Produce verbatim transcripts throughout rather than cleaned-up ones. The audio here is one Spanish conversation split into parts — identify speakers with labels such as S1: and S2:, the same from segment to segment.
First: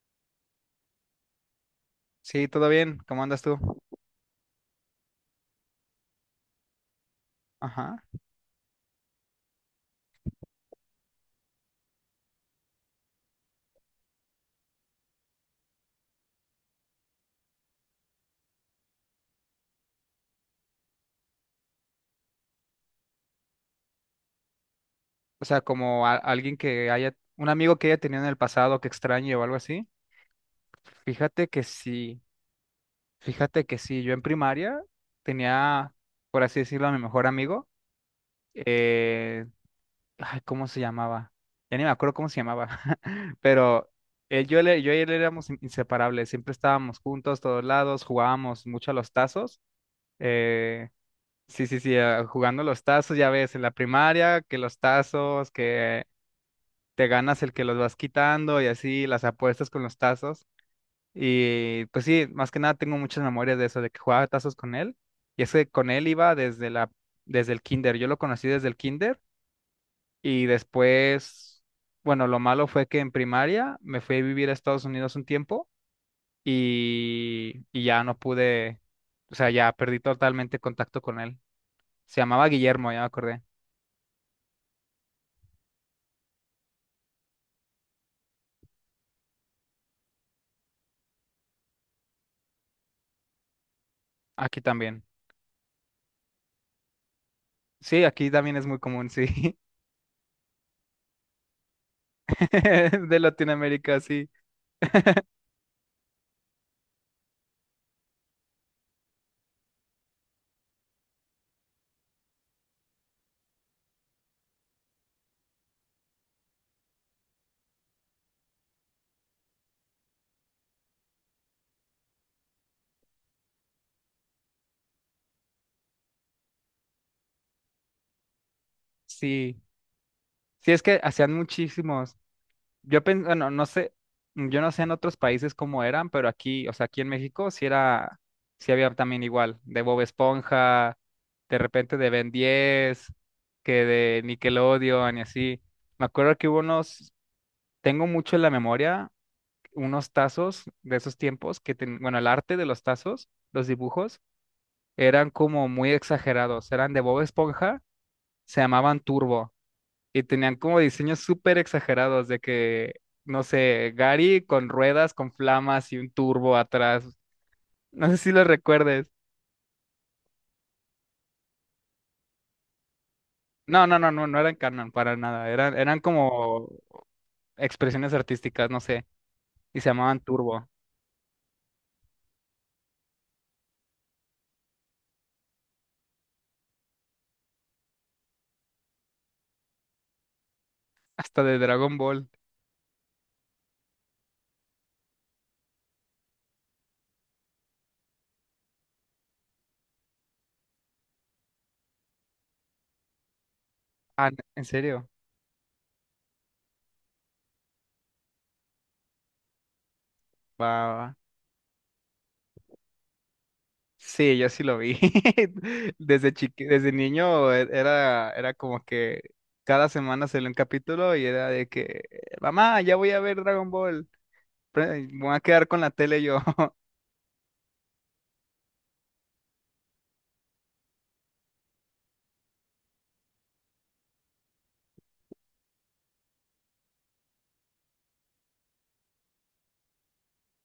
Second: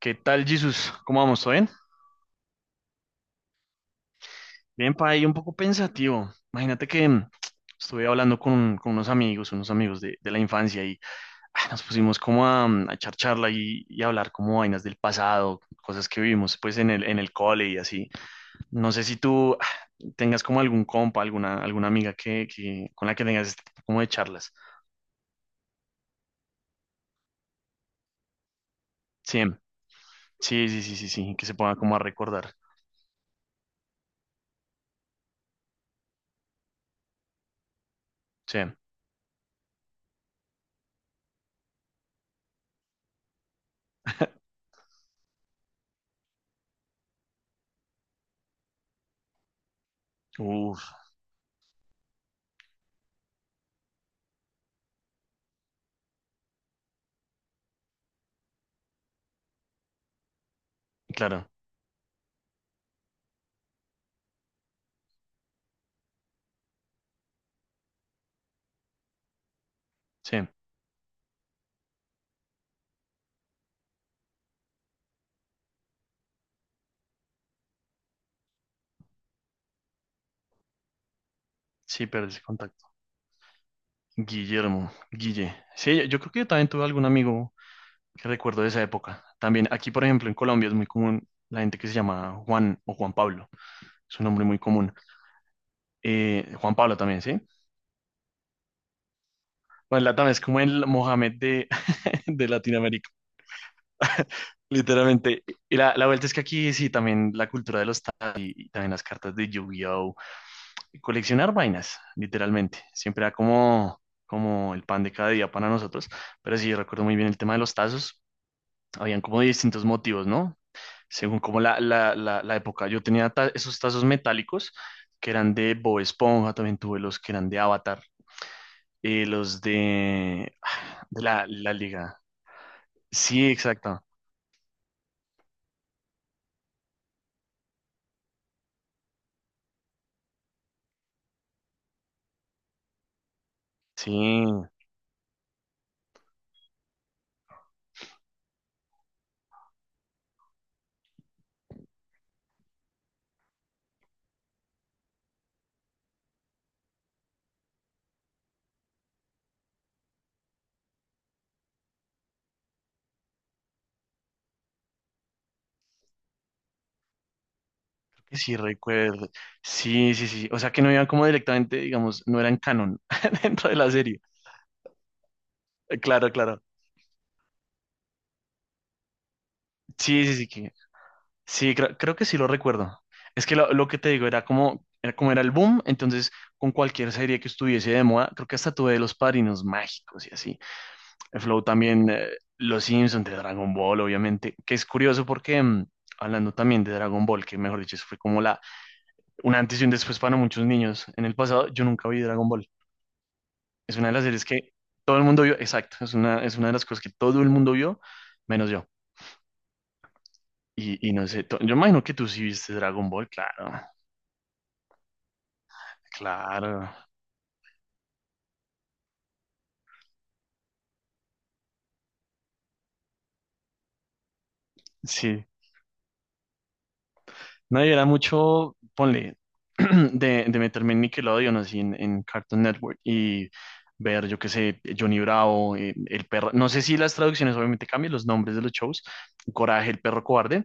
S1: ¿Qué tal, Jesús? ¿Cómo vamos? ¿Todo bien?
S2: Sí, todo bien. ¿Cómo andas tú?
S1: Bien, pa, ahí un poco pensativo. Imagínate que mm,
S2: Ajá.
S1: estuve hablando con, con unos amigos, unos amigos de, de la infancia y ah, nos pusimos como a, mm, a echar charla y, y hablar como vainas del pasado, cosas que vivimos pues en el, en el cole y así. No sé si tú ah, tengas como algún compa, alguna, alguna amiga que, que, con la que tengas este tipo como de charlas.
S2: O sea, como a- alguien que haya, un amigo que haya tenido en el pasado que extrañe
S1: Sí,
S2: o algo así.
S1: sí, sí, sí, sí, sí, que
S2: Fíjate
S1: se
S2: que
S1: ponga como a
S2: sí,
S1: recordar.
S2: fíjate que sí. Yo en primaria tenía, por así decirlo, a mi mejor amigo.
S1: Sí,
S2: Eh, ay, ¿cómo se llamaba? Ya ni me acuerdo cómo se llamaba. Pero él, yo, le- yo y él éramos in- inseparables. Siempre estábamos juntos, todos lados, jugábamos mucho a los tazos. Eh,
S1: uff,
S2: Sí, sí, sí, ah, jugando los tazos, ya ves, en la primaria, que los tazos, que te ganas el que los vas quitando y así las apuestas con los tazos.
S1: claro,
S2: Y pues sí, más que nada tengo muchas memorias de eso, de que jugaba tazos con él. Y es que con él iba desde la, desde el kinder. Yo lo conocí desde el kinder
S1: sí,
S2: y después, bueno, lo malo fue que en primaria me fui a vivir a Estados Unidos un tiempo y, y ya no pude, o sea, ya perdí totalmente contacto con él.
S1: sí,
S2: Se
S1: pero ese
S2: llamaba Guillermo, ya me acordé.
S1: Guillermo, Guille. Sí, yo creo que yo también tuve algún amigo que recuerdo de esa época. También aquí, por ejemplo, en Colombia es muy común la gente que se llama Juan o Juan Pablo. Es un nombre muy
S2: Aquí
S1: común.
S2: también.
S1: Eh, Juan Pablo también, ¿sí?
S2: Sí, aquí también es muy común, sí.
S1: Bueno, la también es como el Mohamed de, de Latinoamérica,
S2: De Latinoamérica, sí.
S1: literalmente. Y la, la vuelta es que aquí sí, también la cultura de los tazos y, y también las cartas de Yu-Gi-Oh! Coleccionar vainas, literalmente. Siempre era como, como el pan de cada día para nosotros. Pero sí, recuerdo muy bien el tema de los tazos. Habían como distintos motivos, ¿no? Según como la, la, la, la época. Yo tenía ta- esos tazos metálicos que eran de Bob Esponja, también tuve los que eran de Avatar, eh, los
S2: Sí,
S1: de,
S2: sí es que
S1: de
S2: hacían
S1: la, la
S2: muchísimos.
S1: Liga.
S2: Yo pen-
S1: Sí,
S2: bueno, no sé,
S1: exacto.
S2: mm, yo no sé en otros países cómo eran, pero aquí, o sea, aquí en México sí era, sí había también igual, de Bob Esponja, de repente de Ben diez, que
S1: Sí,
S2: de Nickelodeon y así. Me acuerdo que hubo unos, tengo mucho en la memoria, unos tazos de esos tiempos que, ten- bueno, el arte de los tazos, los dibujos, eran como muy exagerados, eran de Bob Esponja, se llamaban Turbo. Y tenían como diseños súper exagerados de que, no sé, Gary con ruedas, con flamas y un turbo atrás. No sé si
S1: que
S2: lo
S1: sí
S2: recuerdes.
S1: recuerdo. Sí, sí, sí. O sea que no iban como directamente, digamos, no eran canon dentro de
S2: No,
S1: la
S2: no, no,
S1: serie.
S2: no, no eran canon para nada. Eran, eran
S1: Eh, Claro, claro.
S2: como expresiones artísticas, no sé. Y se llamaban
S1: Sí, sí, sí,
S2: turbo.
S1: que sí, creo, creo que sí lo recuerdo. Es que lo, lo que te digo era como, era como era el boom, entonces con cualquier serie que estuviese de moda, creo que hasta tuve de los Padrinos Mágicos y así. El
S2: Hasta de
S1: Flow
S2: Dragon
S1: también,
S2: Ball.
S1: eh, Los Simpsons de Dragon Ball, obviamente, que es curioso porque mm, hablando también de Dragon Ball, que mejor dicho, eso fue como la, un antes y un después para muchos niños. En el pasado yo nunca vi Dragon Ball. Es una de las
S2: Ah,
S1: series
S2: ¿en
S1: que
S2: serio?
S1: todo el mundo vio, exacto, es una, es una de las cosas que todo el mundo vio, menos yo.
S2: Va, va, va.
S1: Y, y no sé, to- yo imagino que tú sí viste Dragon Ball, claro,
S2: Sí, yo sí lo vi. Desde chiqui,
S1: claro.
S2: desde niño e- era, era como que cada semana salió un capítulo y era de que, mamá, ya voy a ver Dragon Ball. Pre- Voy a
S1: Sí,
S2: quedar con la tele yo.
S1: no, yo era mucho, ponle, de, de meterme en Nickelodeon, así en, en Cartoon Network y ver, yo qué sé, Johnny Bravo, eh, el perro, no sé si las traducciones obviamente cambian los nombres de los shows, Coraje, el perro cobarde,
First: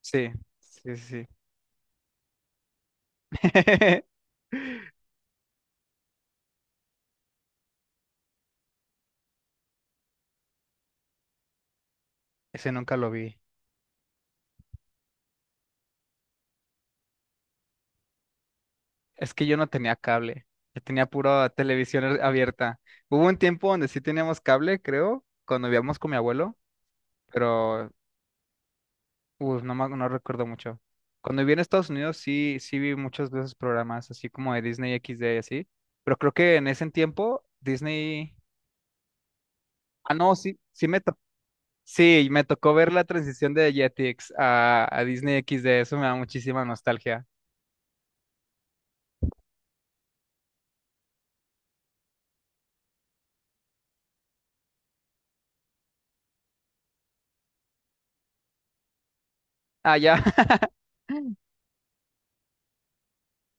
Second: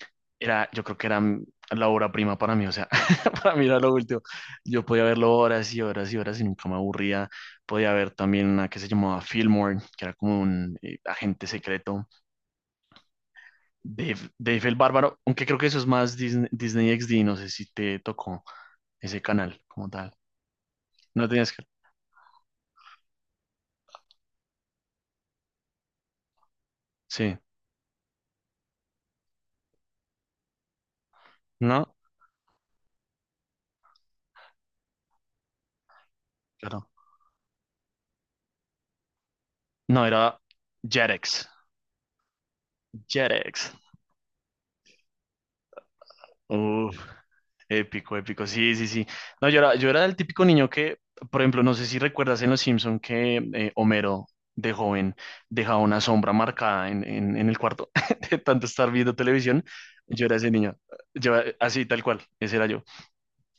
S2: Sí,
S1: era, yo
S2: sí,
S1: creo que era
S2: sí.
S1: mm, la obra prima para mí, o sea, para mí era lo último, yo podía verlo horas y horas y horas y nunca me aburría, podía ver también una que se llamaba Fillmore, que era como un eh, agente secreto,
S2: Ese nunca lo vi.
S1: Dave, Dave el Bárbaro, aunque creo que eso es más Disney, Disney X D, no sé si te tocó ese
S2: Es que yo
S1: canal
S2: no
S1: como
S2: tenía
S1: tal.
S2: cable. Yo tenía
S1: No
S2: pura
S1: tenías que...
S2: televisión a- abierta. Hubo un tiempo donde sí teníamos cable, creo, cuando vivíamos con mi abuelo,
S1: Sí,
S2: pero uf, no, me- no recuerdo mucho. Cuando viví en Estados
S1: ¿no?
S2: Unidos sí, sí vi muchos de esos programas, así como de Disney X D y así. Pero creo que en
S1: Claro.
S2: ese tiempo Disney...
S1: No,
S2: Ah, no,
S1: era
S2: sí, sí me
S1: Jetix.
S2: Sí, me tocó ver la transición
S1: Jetix.
S2: de Jetix a, a Disney X D, eso me da muchísima
S1: Uf,
S2: nostalgia.
S1: épico, épico. Sí, sí, sí. No, yo era, yo era el típico niño que, por ejemplo, no sé si recuerdas en Los Simpson que eh, Homero de joven dejaba una sombra marcada en, en, en el cuarto de tanto estar viendo televisión.
S2: Ah, ya.
S1: Yo era ese niño. Yo, así, tal cual. Ese era yo.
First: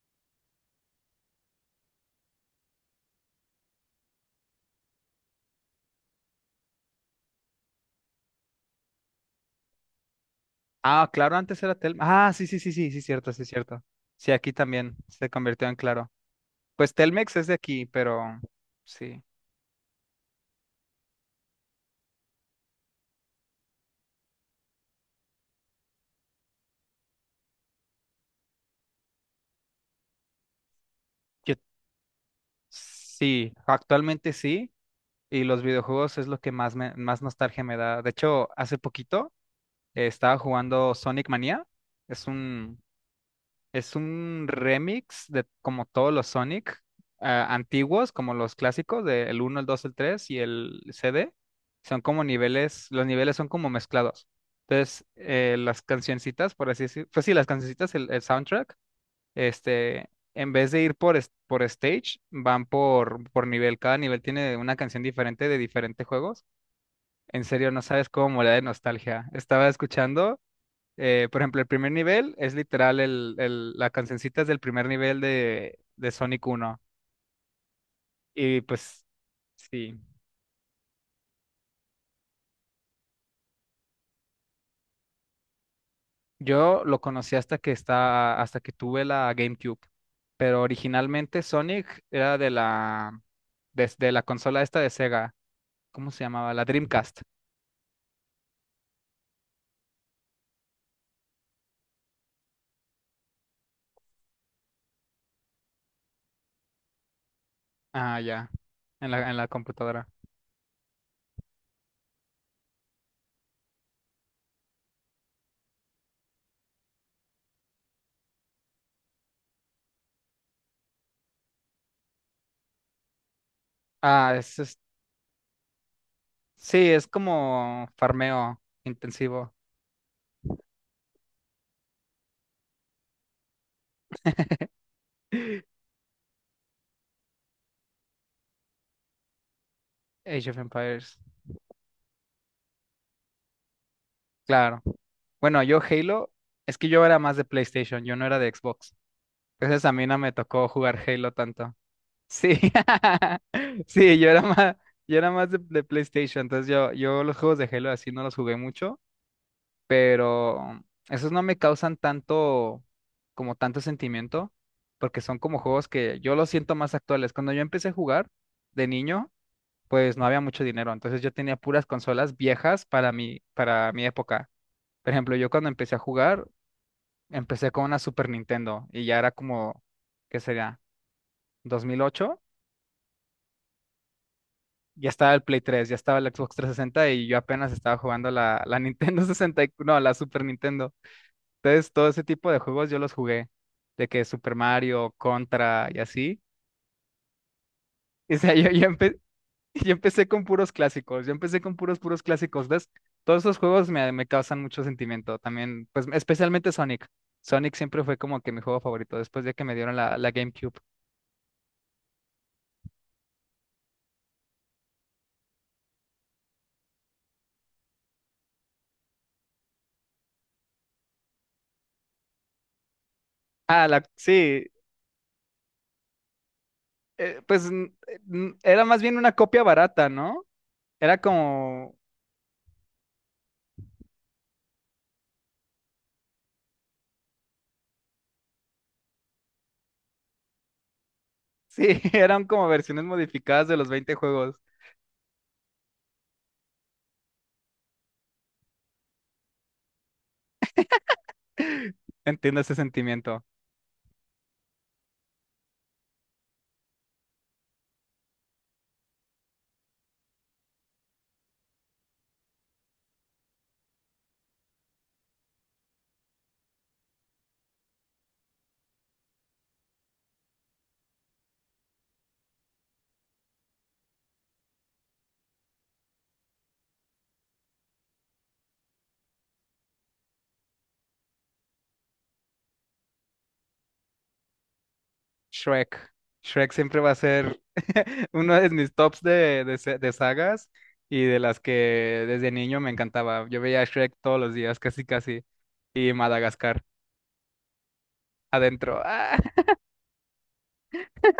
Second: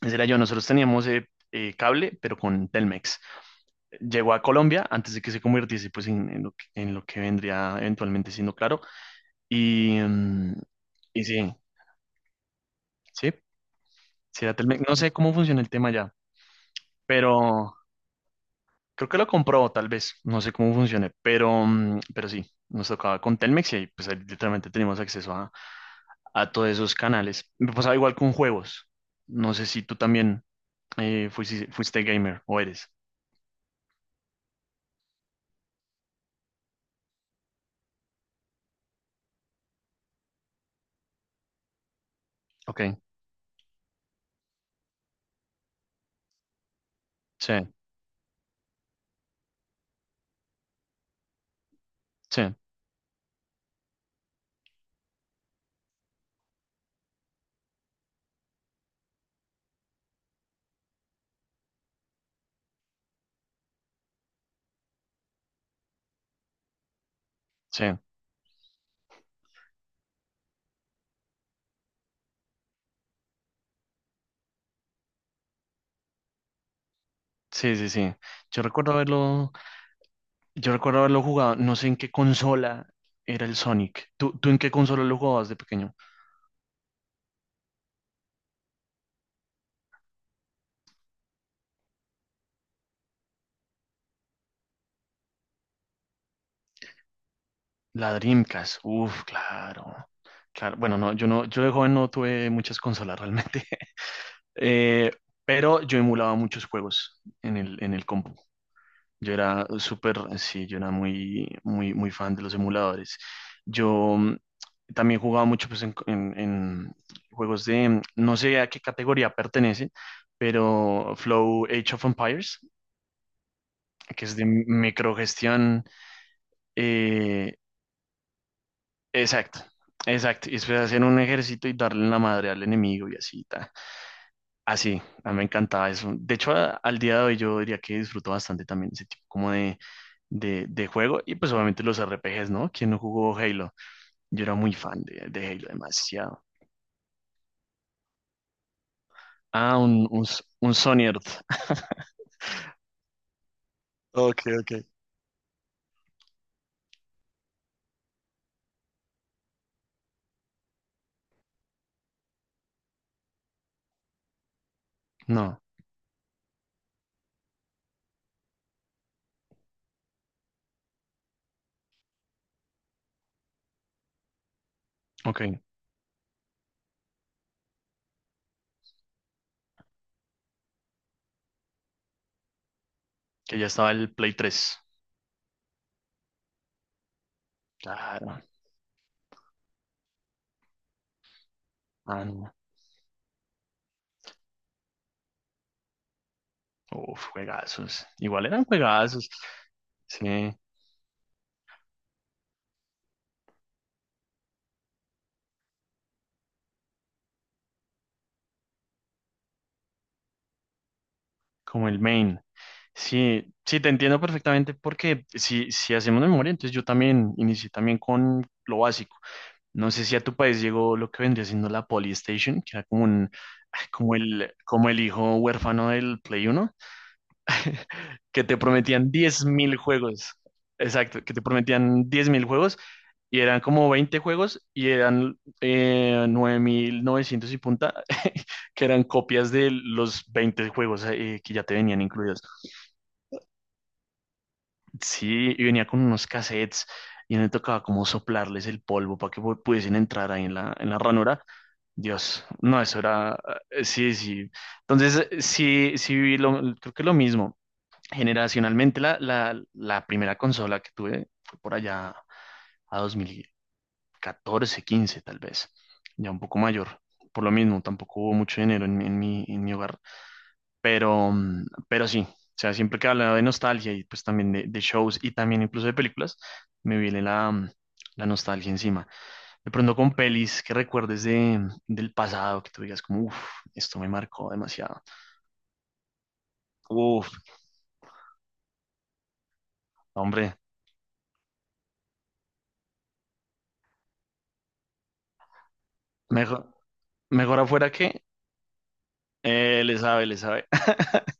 S1: Ese era yo. Nosotros teníamos eh, eh, cable, pero con Telmex. Llegó a Colombia antes de que se convirtiese pues, en, en lo que, en lo que vendría eventualmente siendo claro. Y, mm,
S2: Ah,
S1: y
S2: claro,
S1: sí,
S2: antes era Telmex. Ah, sí, sí, sí, sí, sí, cierto,
S1: sí,
S2: sí, cierto. Sí,
S1: sí
S2: aquí
S1: era Telmex. No
S2: también
S1: sé
S2: se
S1: cómo funciona
S2: convirtió
S1: el
S2: en
S1: tema
S2: claro.
S1: ya,
S2: Pues Telmex es de
S1: pero
S2: aquí, pero
S1: creo que
S2: sí.
S1: lo compró tal vez. No sé cómo funcione, pero, mm, pero sí, nos tocaba con Telmex y ahí, pues, ahí literalmente teníamos acceso a, a todos esos canales. Me pasaba igual con juegos. No sé si tú también eh,
S2: Yo-
S1: fuisi- fuiste, gamer o eres.
S2: sí, actualmente sí. Y los videojuegos es lo que más me, más nostalgia me da. De hecho, hace poquito eh, estaba jugando Sonic Mania. Es
S1: Ok,
S2: un Es un remix de como todos los Sonic ah,
S1: sí,
S2: antiguos, como los clásicos, del uno el dos el tres y el C D. Son como
S1: sí.
S2: niveles, los niveles son como mezclados. Entonces, eh, las cancioncitas, por así decir, pues sí, las cancioncitas, el, el soundtrack, este, en vez de ir por, es- por stage, van por, por nivel. Cada nivel tiene una canción diferente de diferentes juegos. En serio, no
S1: Sí,
S2: sabes cómo morir de nostalgia. Estaba escuchando. Eh, por ejemplo, el primer nivel es literal el, el, la cancioncita es del primer nivel de, de Sonic uno.
S1: sí, sí, sí.
S2: Y
S1: Yo recuerdo
S2: pues
S1: haberlo,
S2: sí,
S1: yo recuerdo haberlo jugado, no sé en qué consola era el Sonic. ¿Tú, tú en qué consola lo jugabas de pequeño?
S2: yo lo conocí hasta que está, hasta que tuve la GameCube. Pero originalmente Sonic era de la, desde la consola esta de Sega. ¿Cómo se llamaba? La Dreamcast.
S1: La Dreamcast. Uf, claro. Claro, bueno, no, yo no, yo de joven no tuve muchas consolas realmente. Eh, pero yo emulaba muchos juegos en el, en el
S2: Ah,
S1: compu.
S2: ya. En la,
S1: Yo
S2: en la
S1: era
S2: computadora.
S1: súper, sí, yo era muy, muy, muy fan de los emuladores. Yo mm, también jugaba mucho pues, en, en- en juegos de, mm, no sé a qué categoría pertenece, pero Flow Age of Empires, que
S2: Ah,
S1: es de
S2: es, es-
S1: microgestión.
S2: sí, es
S1: eh,
S2: como farmeo intensivo.
S1: exacto, exacto. Y después hacer un ejército y darle en la madre al enemigo y así. Ta. Así, a mí me encantaba eso. De hecho, a- al día de hoy yo diría que disfruto bastante también ese tipo como de,
S2: Age of
S1: de, de
S2: Empires.
S1: juego y pues obviamente los R P Gs, ¿no? ¿Quién no jugó Halo? Yo era muy
S2: Claro.
S1: fan de, de
S2: Bueno,
S1: Halo,
S2: yo Halo,
S1: demasiado.
S2: es que yo era más de PlayStation, yo no era de Xbox.
S1: Ah,
S2: Entonces a mí
S1: un,
S2: no
S1: un,
S2: me
S1: S-
S2: tocó
S1: un
S2: jugar
S1: Sony
S2: Halo
S1: Earth.
S2: tanto. Sí, sí, yo era
S1: Ok, ok.
S2: más, yo era más de, de PlayStation, entonces yo, yo los juegos de Halo así no los jugué mucho, pero esos no me causan tanto, como tanto sentimiento, porque son como
S1: No,
S2: juegos que yo los siento más actuales. Cuando yo empecé a jugar de niño, pues no había mucho dinero, entonces yo tenía puras consolas viejas para mi, para mi época. Por ejemplo,
S1: ok,
S2: yo cuando empecé a jugar Empecé con una Super Nintendo y ya era como, ¿qué sería? Dos mil ocho.
S1: que ya estaba el Play tres.
S2: Ya estaba el Play tres, ya estaba el Xbox trescientos sesenta y yo apenas estaba jugando
S1: Claro,
S2: la, la Nintendo sesenta y no, la Super Nintendo. Entonces, todo ese
S1: ah, no.
S2: tipo de juegos yo los jugué, de que Super Mario, Contra y así.
S1: Uf, juegazos.
S2: O
S1: Igual
S2: sea,
S1: eran
S2: yo, yo, empe-
S1: juegazos.
S2: yo empecé
S1: Sí,
S2: con puros clásicos, yo empecé con puros, puros clásicos, ¿ves? Todos esos juegos me, me causan mucho sentimiento también, pues especialmente Sonic. Sonic siempre fue como que mi juego favorito después de que me dieron la, la GameCube.
S1: como el main. Sí, sí, te entiendo perfectamente porque si, si hacemos memoria, entonces yo también inicié también con lo básico. No sé si a tu país llegó lo que vendría siendo la Polystation, que era como un, ah,
S2: Ah, la,
S1: como el,
S2: sí,
S1: como el hijo huérfano del Play Uno,
S2: eh, pues n- eh,
S1: que
S2: n-
S1: te
S2: era más
S1: prometían
S2: bien una
S1: diez
S2: copia
S1: mil
S2: barata,
S1: juegos.
S2: ¿no? Era
S1: Exacto, que te
S2: como,
S1: prometían diez mil juegos y eran como veinte juegos y eran eh, nueve mil novecientos y punta, que eran copias de los veinte juegos eh, que ya te
S2: sí,
S1: venían incluidos.
S2: eran como versiones modificadas de los veinte juegos.
S1: Sí, y venía con unos cassettes y me tocaba como soplarles el polvo para que pu- pudiesen entrar ahí en la, en la ranura. Dios,
S2: Entiendo ese
S1: no, eso era,
S2: sentimiento.
S1: eh, sí, sí. Entonces, eh, sí, sí viví lo, creo que lo mismo. Generacionalmente, la, la, la primera consola que tuve fue por allá a dos mil catorce, quince tal vez, ya un poco mayor. Por lo mismo, tampoco hubo mucho dinero en, mi, en mi en mi hogar. Pero, mm, pero sí, o sea, siempre que hablaba de nostalgia y pues también de, de shows y también incluso de películas, me viene la, mm, la nostalgia encima. De pronto con pelis que recuerdes de, mm, del pasado, que tú digas como, uff, esto me marcó demasiado.
S2: Shrek. Shrek siempre va a
S1: Uff,
S2: ser uno de mis tops de, de sa- de
S1: hombre,
S2: sagas y de las que desde niño me encantaba. Yo veía a Shrek todos los días, casi casi. Y
S1: mejor,
S2: Madagascar,
S1: mejor afuera que
S2: adentro. ¡Ah!
S1: eh, le sabe, le sabe.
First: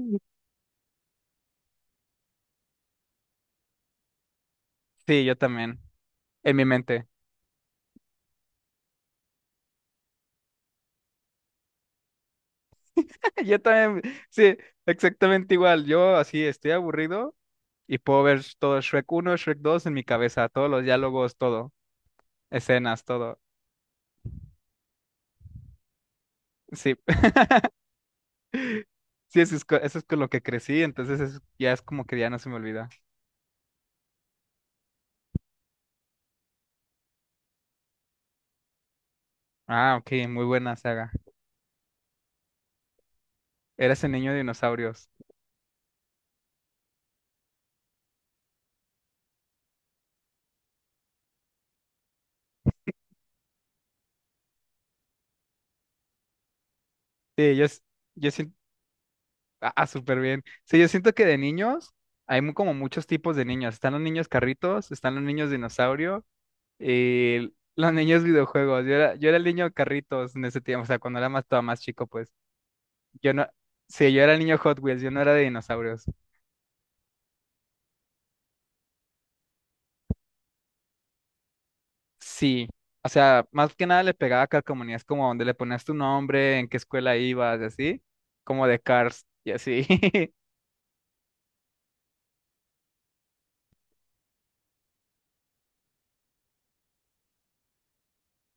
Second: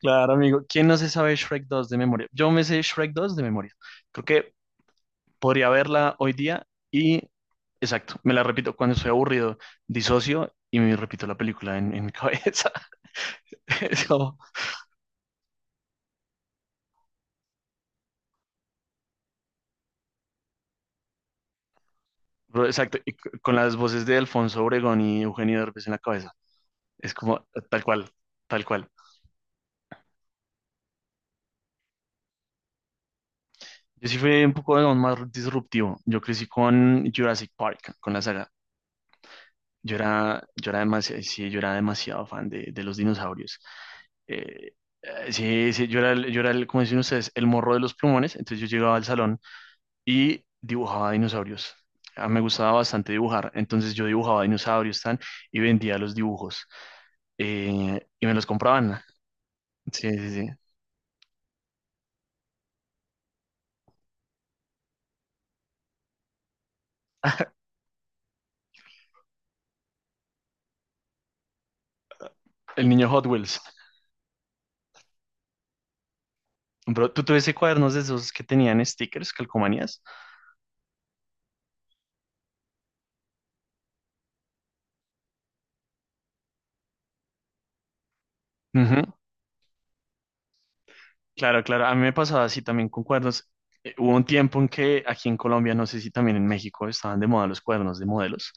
S1: Claro, amigo. ¿Quién no se sabe Shrek dos de memoria? Yo me sé Shrek dos de memoria. Creo que
S2: Sí, yo
S1: podría
S2: también,
S1: verla hoy
S2: en mi
S1: día
S2: mente.
S1: y, exacto, me la repito cuando estoy aburrido, disocio y me repito la película en, en mi cabeza.
S2: Yo también,
S1: Es,
S2: sí, exactamente igual. Yo así estoy aburrido y puedo ver todo Shrek uno Shrek dos en mi cabeza, todos los diálogos, todo,
S1: pero exacto,
S2: escenas,
S1: y c-
S2: todo.
S1: con las voces de Alfonso Obregón y Eugenio Derbez en la cabeza.
S2: Sí,
S1: Es como eh, tal cual, tal cual.
S2: sí, eso es, co- eso es con lo que crecí, entonces es- ya es como que ya no se me olvida.
S1: Yo sí fui un poco digamos, más disruptivo. Yo crecí con Jurassic Park, con la saga.
S2: Ah,
S1: Yo
S2: ok, muy
S1: era, yo
S2: buena
S1: era
S2: saga.
S1: demasiado, sí, yo era demasiado fan de, de los dinosaurios.
S2: Eras el niño de
S1: Eh,
S2: dinosaurios.
S1: eh, sí, sí, yo era, el- yo era el, como dicen ustedes, el morro de los plumones. Entonces yo llegaba al salón y dibujaba dinosaurios. Ah, me gustaba bastante dibujar. Entonces yo dibujaba dinosaurios tan, y vendía los dibujos.
S2: Sí, yo, s-
S1: Eh, y
S2: yo
S1: me los
S2: siento,
S1: compraban.
S2: ah,
S1: Sí,
S2: súper
S1: sí,
S2: bien.
S1: sí.
S2: Sí, yo siento que de niños hay mu- como muchos tipos de niños. Están los niños carritos, están los niños dinosaurio y los niños videojuegos. Yo era, yo era el niño carritos en ese tiempo, o sea, cuando era más, todavía más chico, pues.
S1: El niño Hot
S2: Yo no,
S1: Wheels.
S2: sí, yo era niño Hot Wheels, yo no era de dinosaurios.
S1: Bro, ¿tú tuviste cuadernos de esos que tenían stickers, calcomanías?
S2: Sí, o sea, más que nada le pegaba a calcomanías como donde le ponías tu nombre, en qué escuela ibas, y así, como de Cars, y así.
S1: Claro, claro, a mí me pasaba así también con cuernos. Eh, hubo un tiempo en que aquí en Colombia, no sé si también en México, estaban de moda los cuernos de modelos,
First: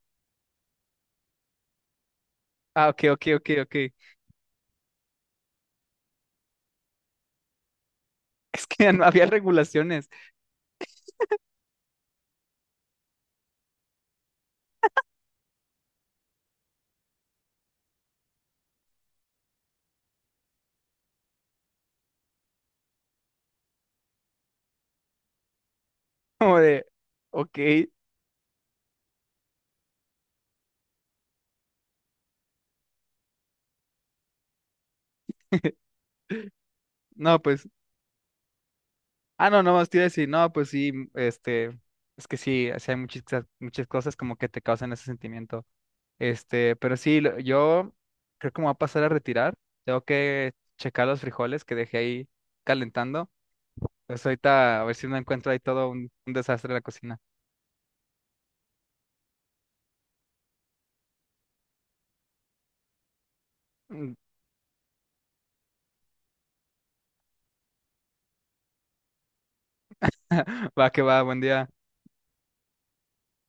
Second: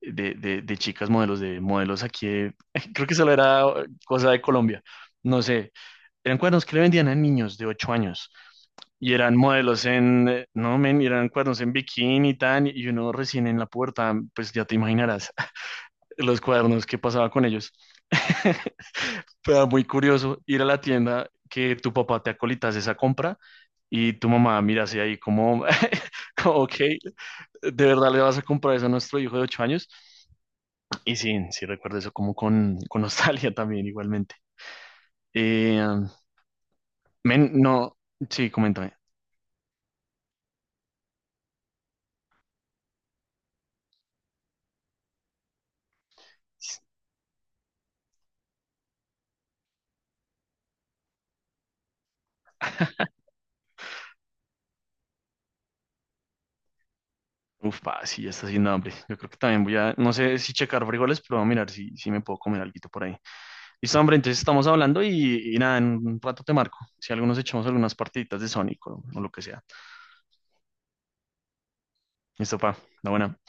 S1: de, de, de chicas modelos, de modelos aquí, de-
S2: Ah, ok,
S1: creo que
S2: ok,
S1: solo
S2: ok,
S1: era
S2: ok.
S1: eh, cosa de Colombia, no sé, eran cuernos que le vendían a niños de ocho años
S2: Es que no
S1: y
S2: había
S1: eran modelos
S2: regulaciones,
S1: en, eh, no, men, eran cuernos en bikini y tan, y uno recién en la puerta, pues ya te imaginarás los cuernos, qué pasaba con ellos. Pero muy curioso ir a la tienda que tu papá te acolitas esa compra y tu mamá mira así ahí como, como,
S2: como
S1: ok,
S2: de, ok,
S1: ¿de verdad le vas a comprar eso a nuestro hijo de ocho años? Y sí, sí recuerdo eso como con, con nostalgia también igualmente. Eh,
S2: no,
S1: men,
S2: pues,
S1: no, sí, coméntame.
S2: ah, no, no, más te iba a decir, no, pues sí, este, es que sí, o sea, hay muchas, muchas cosas como que te causan ese sentimiento. Este, pero sí, lo- yo creo que me voy a pasar a retirar. Tengo que checar los frijoles que dejé ahí calentando. Pues ahorita a ver si no encuentro ahí todo un, un desastre en la cocina.
S1: Uf, pa, sí, ya está haciendo hambre. Yo creo que también voy a, no sé si checar frijoles, pero voy a mirar si, si me puedo comer alguito por ahí. Listo, hombre, entonces estamos hablando y, y nada, en un rato te marco. Si algunos echamos algunas partiditas de Sonic o o lo que sea.
S2: Va que va, buen día.
S1: Eso, pa, la buena.